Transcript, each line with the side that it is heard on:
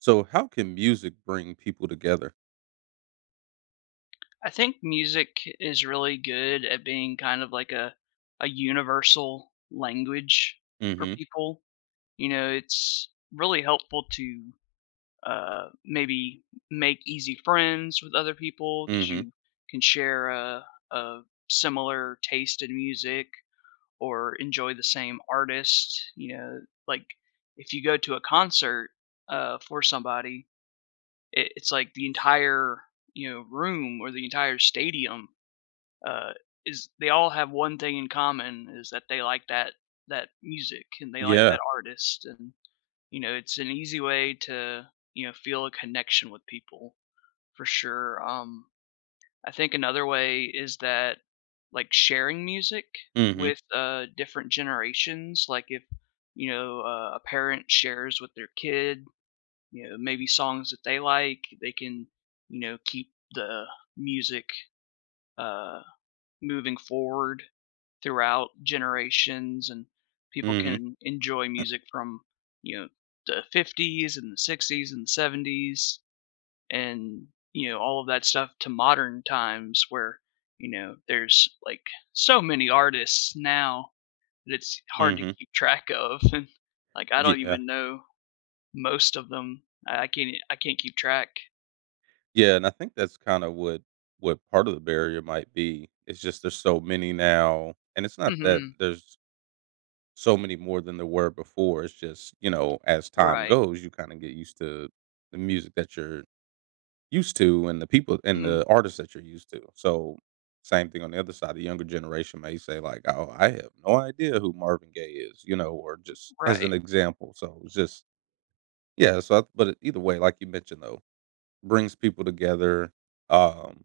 right: So how can music bring people together?
left: I think music is really good at being kind of like a universal language for
right: Mhm.
left: people. You know, it's really helpful to maybe make easy friends with other people because
right: Mhm.
left: you can share a similar taste in music or enjoy the same artist. You know, like if you go to a concert for somebody, it's like the entire, room, or the entire stadium, uh, is they all have one thing in common, is that they like that music and they like
right: Yeah.
left: that artist and you know it's an easy way to you know feel a connection with people for sure. I think another way is that like sharing music
right: Mhm.
left: with different generations. Like if you know a parent shares with their kid, you know, maybe songs that they like, they can, you know, keep the music uh moving forward throughout generations, and people
right: Mhm.
left: can enjoy music from, you know, the 50s and the 60s and 70s, and, you know, all of that stuff to modern times where, you know, there's like so many artists now that it's hard to
right: Mhm.
left: keep track of and like I don't
right: Yeah.
left: even know most of them. I can't I can't keep track.
right: Yeah, and I think that's kinda what part of the barrier might be. It's just there's so many now, and it's not that
left: Mhm.
right: there's so many more than there were before, it's just, you know, as time
left: Right.
right: goes, you kinda get used to the music that you're used to and the people and
left: Mhm.
right: the artists that you're used to. So, same thing on the other side, the younger generation may say like, "Oh, I have no idea who Marvin Gaye is," you know, or just as
left: Right.
right: an example. So, it's just yeah, so I, but either way, like you mentioned though, brings people together um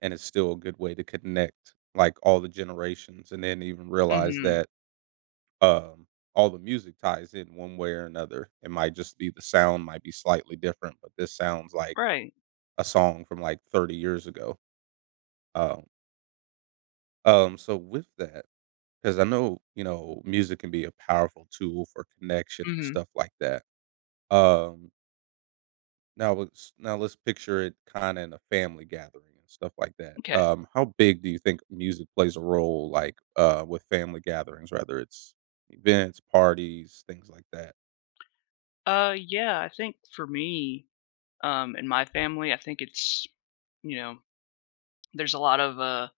right: and it's still a good way to connect like all the generations and then even realize
left: Mhm.
right: that um all the music ties in one way or another. It might just be the sound might be slightly different, but this sounds like
left: Right.
right: a song from like 30 years ago. Um so with that, because I know, you know, music can be a powerful tool for connection and
left: Mhm.
right: stuff like that. Um, now let's picture it kind of in a family gathering and stuff like that.
left: Okay.
right: How big do you think music plays a role, like with family gatherings, whether it's events, parties, things like that?
left: Yeah, I think for me. In my family, I think it's, you know, there's a lot of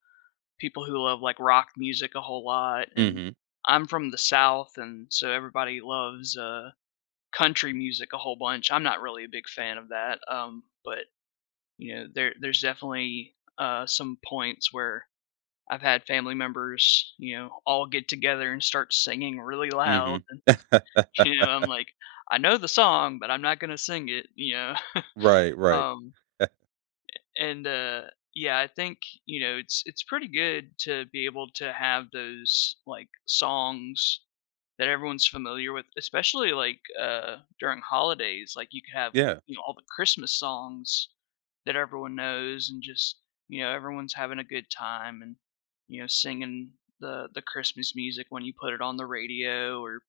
left: people who love like rock music a whole lot, and
right: Hmm.
left: I'm from the South, and so everybody loves country music a whole bunch. I'm not really a big fan of that, but you know, there's definitely some points where I've had family members, you know, all get together and start singing really
right: Hmm.
left: loud, and you know, I'm like, I know the song, but I'm not gonna sing it.
right: Right. Right.
left: Um, and yeah, I think you know it's pretty good to be able to have those like songs that everyone's familiar with, especially like during holidays. Like you could have,
right: Yeah.
left: you know, all the Christmas songs that everyone knows, and just, you know, everyone's having a good time and, you know, singing the Christmas music when you put it on the radio or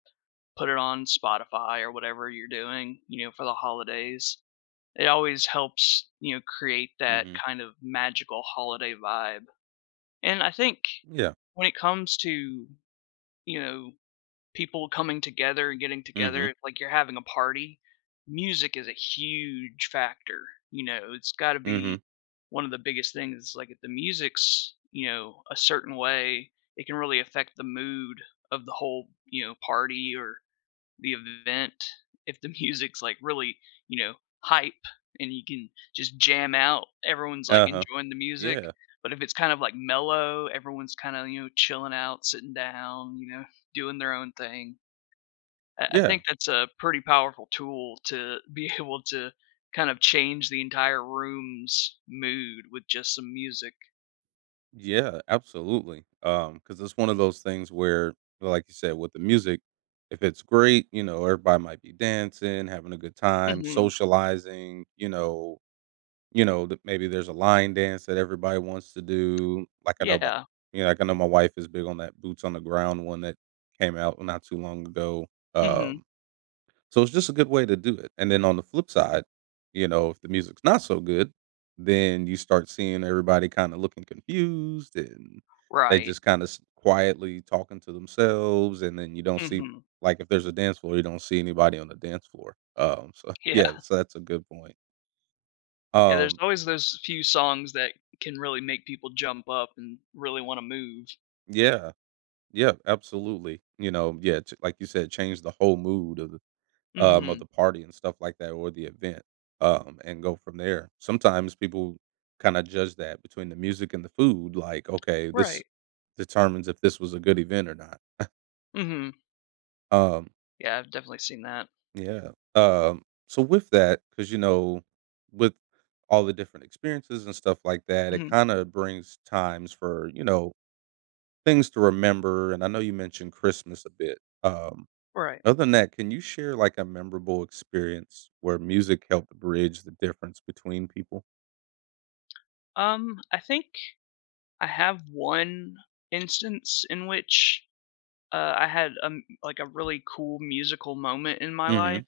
left: put it on Spotify or whatever you're doing, you know, for the holidays. It always helps, you know, create
right: Mm.
left: that
right: Hmm.
left: kind of magical holiday vibe. And I think
right: Yeah.
left: when it comes to, you know, people coming together and getting
right: Hmm.
left: together, like you're having a party, music is a huge factor. You know, it's got to
right: Hmm.
left: be one of the biggest things. It's like if the music's, you know, a certain way, it can really affect the mood of the whole, you know, party or the event. If the music's like really, you know, hype, and you can just jam out, everyone's like
right: Uh huh.
left: enjoying the music.
right: Yeah.
left: But if it's kind of like mellow, everyone's kind of, you know, chilling out, sitting down, you know, doing their own thing. I
right: Yeah.
left: think that's a pretty powerful tool to be able to kind of change the entire room's mood with just some music.
right: Yeah, absolutely. Because it's one of those things where, like you said, with the music, if it's great, you know, everybody might be dancing, having a good time,
left: Hmm.
right: socializing. You know that maybe there's a line dance that everybody wants to do. Like I know my,
left: Yeah.
right: you know, like I know my wife is big on that boots on the ground one that came out not too long ago.
left: Hmm.
right: Um, so it's just a good way to do it. And then on the flip side, you know, if the music's not so good, then you start seeing everybody kind of looking confused and they
left: Right.
right: just kind of quietly talking to themselves. And then you don't see,
left: Hmm.
right: like, if there's a dance floor, you don't see anybody on the dance floor. So
left: Yeah.
right: yeah, so that's a good point.
left: Yeah, there's
right: Um,
left: always those few songs that can really make people jump up and really wanna move.
right: yeah, yeah, absolutely. You know, yeah, like you said, change the whole mood of
left: Mhm.
right: the party and stuff like that or the event, and go from there. Sometimes people kind of judge that between the music and the food, like, okay, this
left: Right.
right: determines if this was a good event or not.
left: Mhm.
right: Um,
left: Yeah, I've definitely seen that.
right: yeah. So with that, because you know, with all the different experiences and stuff like that, it
left: Mhm.
right: kind of brings times for you know things to remember. And I know you mentioned Christmas a bit.
left: Right.
right: Other than that, can you share, like, a memorable experience where music helped bridge the difference between people?
left: I think I have one instance in which, I had, like, a really cool musical moment in my life.
right: Mhm.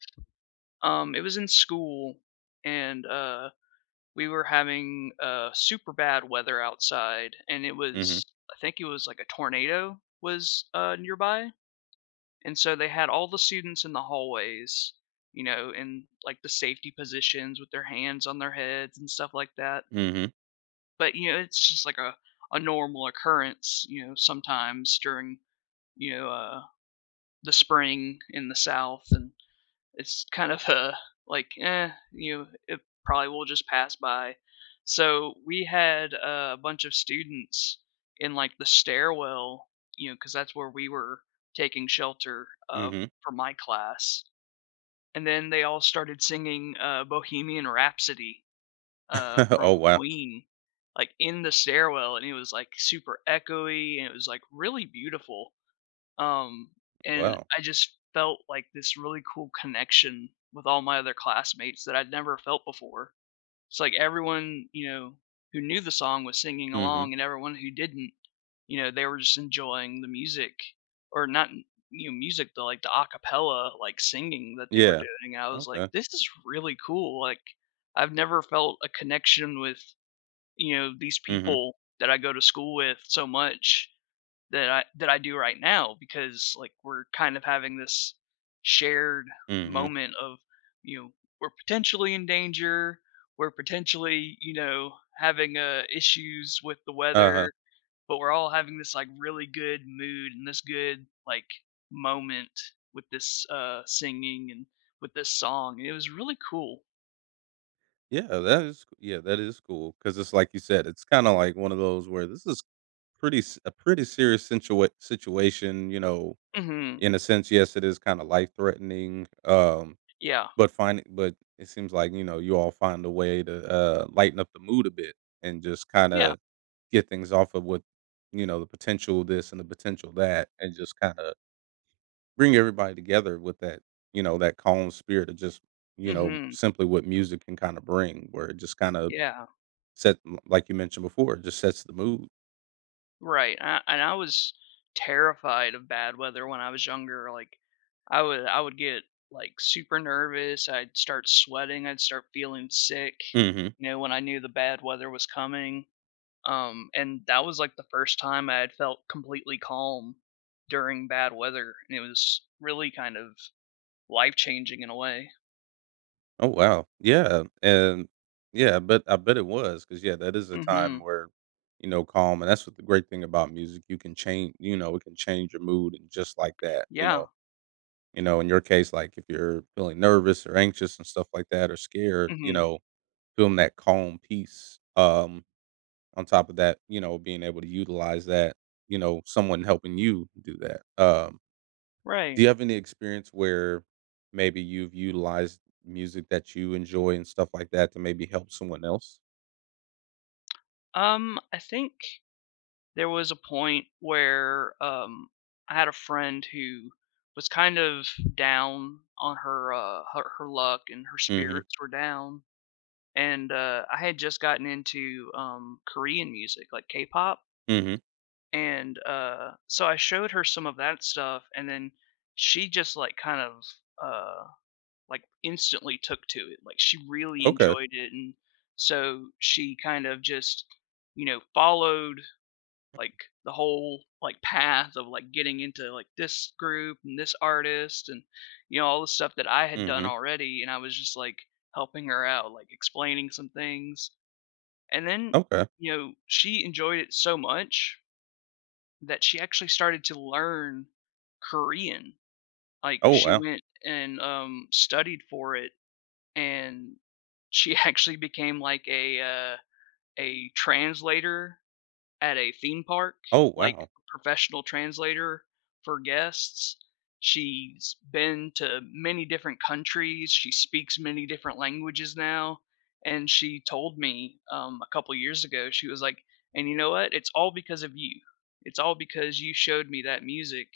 left: It was in school, and, we were having, super bad weather outside, and it
right: Mhm.
left: was, I think it was, like, a tornado was, nearby. And so they had all the students in the hallways, you know, in like the safety positions with their hands on their heads and stuff like that.
right: Mhm.
left: But you know, it's just like a normal occurrence, you know, sometimes during you know the spring in the South, and it's kind of a like, eh, you know, it probably will just pass by. So we had a bunch of students in like the stairwell, you know, because that's where we were taking shelter, uh,
right: Mhm.
left: for my class. And then they all started singing, Bohemian Rhapsody, from
right: Oh, wow.
left: Queen, like, in the stairwell, and it was, like, super echoey, and it was, like, really beautiful. Um, and
right: Wow.
left: I just felt, like, this really cool connection with all my other classmates that I'd never felt before. It's like everyone, you know, who knew the song was singing
right: Mhm.
left: along, and everyone who didn't, you know, they were just enjoying the music, or not, you know, music, but like the acapella like singing that they were
right: Yeah.
left: doing. I was like,
right: Okay.
left: this is really cool. Like, I've never felt a connection with, you know, these
right: Mhm.
left: people that I go to school with so much that I do right now, because like we're kind of having this shared
right: Mhm.
left: moment of, you know, we're potentially in danger, we're potentially, you know, having issues with the
right: Uh-huh.
left: weather, but we're all having this like really good mood and this good like moment with this singing and with this song. It was really cool.
right: Yeah, that is cool. Because it's like you said, it's kinda like one of those where this is pretty s a pretty serious situation, you know,
left: Mhm.
right: in a sense, yes, it is kinda life-threatening, um.
left: Yeah.
right: But find but it seems like, you know, you all find a way to, lighten up the mood a bit and just
left: Yeah.
right: kinda get things off of what, you know, the potential this and the potential that, and just kinda bring everybody together with that, you know, that calm spirit of just, you know,
left: Mhm.
right: simply what music can kinda bring, where it just kinda
left: Yeah.
right: set like you mentioned before, it just sets the mood.
left: Right, a and I was terrified of bad weather when I was younger. Like, I would get, like, super nervous, I'd start sweating, I'd start feeling sick,
right: Mhm.
left: you know, when I knew the bad weather was coming, and that was, like, the first time I had felt completely calm during bad weather, and it was really kind of life-changing in a way.
right: Oh wow, yeah, and yeah, but I bet it was because yeah, that is a time
left: Mhm.
right: where you know calm, and that's what the great thing about music you can change. You know, it can change your mood and just like that.
left: Yeah.
right: You know, in your case, like if you're feeling nervous or anxious and stuff like that, or scared, you
left: Mhm.
right: know, feeling that calm peace. On top of that, you know, being able to utilize that, you know, someone helping you do that. Do
left: Right.
right: you have any experience where maybe you've utilized music that you enjoy and stuff like that to maybe help someone else?
left: I think there was a point where, I had a friend who was kind of down on her luck, and her
right: Mhm.
left: spirits were down, and I had just gotten into, Korean music like K-pop,
right: Mhm.
left: and so I showed her some of that stuff, and then she just like kind of uh, like instantly took to it, like she really
right: Okay.
left: enjoyed it, and so she kind of just, you know, followed like the whole like path of like getting into like this group and this artist and you know all the stuff that I had done
right: Mhm.
left: already, and I was just like helping her out like explaining some things. And then,
right: Okay.
left: you know, she enjoyed it so much that she actually started to learn Korean. Like
right: Oh,
left: she
right: wow.
left: went and studied for it, and she actually became like a translator at a theme park,
right: Oh,
left: like
right: wow.
left: professional translator for guests. She's been to many different countries. She speaks many different languages now. And she told me, a couple years ago, she was like, and you know what? It's all because of you. It's all because you showed me that music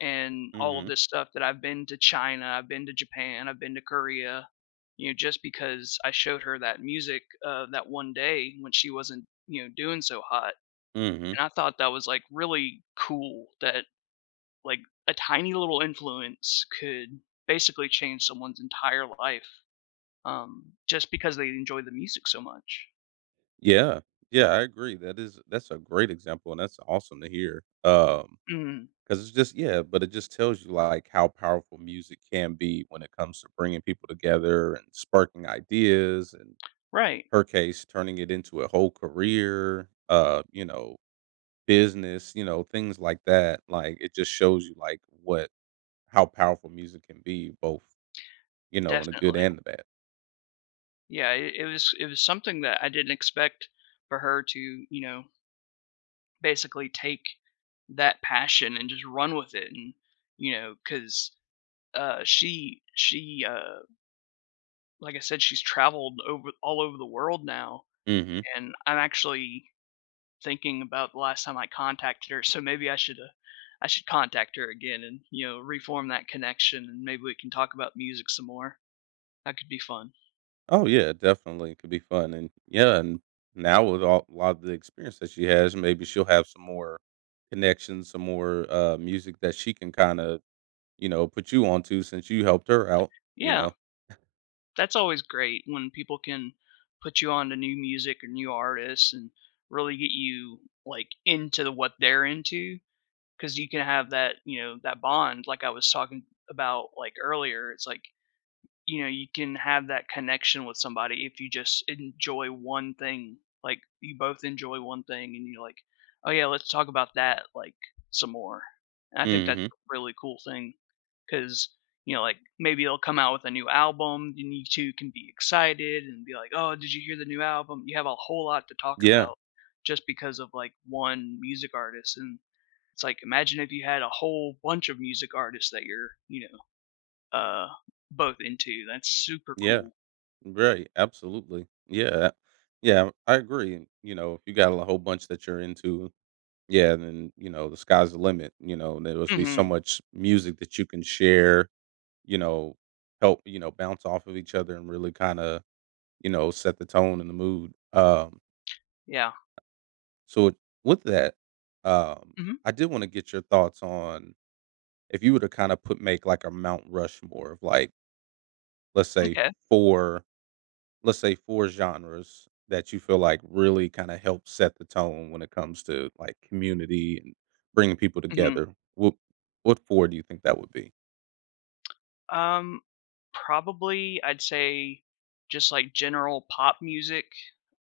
left: and all of
right: Mhm.
left: this stuff that I've been to China, I've been to Japan, I've been to Korea. You know, just because I showed her that music, that one day when she wasn't, you know, doing so hot,
right: Mhm.
left: and I thought that was, like, really cool that, like, a tiny little influence could basically change someone's entire life, just because they enjoy the music so much.
right: Yeah. Yeah, I agree. That is that's a great example and that's awesome to hear.
left: Mhm.
right: Because it's just yeah, but it just tells you, like, how powerful music can be when it comes to bringing people together and sparking ideas, and
left: Right.
right: her case, turning it into a whole career, you know business, you know, things like that. Like it just shows you like what how powerful music can be, both you know, in the good
left: Definitely.
right: and the bad.
left: Yeah, it was something that I didn't expect for her to, you know, basically take that passion and just run with it, and, you know, 'cause, she like I said, she's traveled over all over the world now,
right: Hmm.
left: and I'm actually thinking about the last time I contacted her, so maybe I should contact her again and, you know, reform that connection, and maybe we can talk about music some more. That could be fun.
right: Oh yeah, definitely it could be fun, and yeah, and now with all, a lot of the experience that she has, maybe she'll have some more connections, some more music that she can kind of you know put you onto since you helped her out. You
left: Yeah,
right: know.
left: that's always great when people can put you on to new music or new artists and really get you, like, into the what they're into, because you can have that, you know, that bond like I was talking about, like, earlier. It's like, you know, you can have that connection with somebody if you just enjoy one thing. Like, you both enjoy one thing and you're like, "Oh, yeah, let's talk about that, like, some more." And I think that's
right: Hmm.
left: a really cool thing, because, you know, like, maybe they'll come out with a new album, and you two can be excited and be like, "Oh, did you hear the new album?" You have a whole lot to talk
right: Yeah.
left: about just because of, like, one music artist. And it's like, imagine if you had a whole bunch of music artists that you're, you know, uh, both into. That's super
right: Yeah.
left: cool.
right: Right. Absolutely. Yeah. Yeah. I agree. You know, if you got a whole bunch that you're into yeah, and then, you know, the sky's the limit, you know, and there will be so
left: Mhm.
right: much music that you can share, you know, help, you know, bounce off of each other and really kind of, you know, set the tone and the mood.
left: Yeah.
right: So with that, um,
left: Mhm.
right: I did want to get your thoughts on if you were to kind of put make like a Mount Rushmore of like, let's say
left: Okay.
right: four let's say 4 genres that you feel like really kinda help set the tone when it comes to, like, community and bringing people
left: Mhm.
right: together. What 4 do you think that would be?
left: Um, probably I'd say just like general pop music,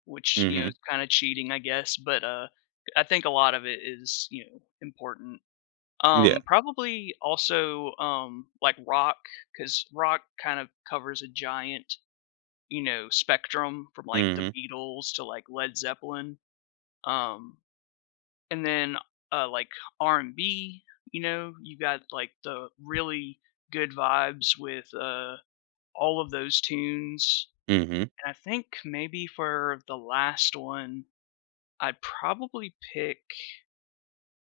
left: which, you know,
right: Mhm.
left: is kinda cheating, I guess, but, I think a lot of it is, you know, important.
right: Yeah.
left: Probably also, like rock, because rock kind of covers a giant, you know, spectrum from like the
right: Mhm.
left: Beatles to like Led Zeppelin. Um. And then, like R&B, you know, you got like the really good vibes with, all of those tunes.
right: Mhm.
left: And I think maybe for the last one, I'd probably pick,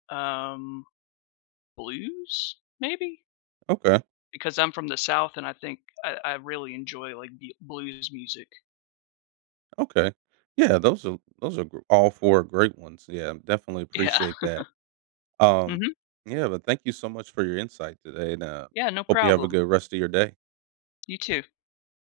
left: um, blues maybe,
right: Okay.
left: because I'm from the South and I think I really enjoy like blues music.
right: Okay. Yeah, those are gr all 4 great ones. Yeah, definitely
left: Yeah.
right: appreciate that. Um,
left: Hmm.
right: yeah, but thank you so much for your insight today, and,
left: Yeah. No
right: hope you have a
left: problem.
right: good rest of your day.
left: You too.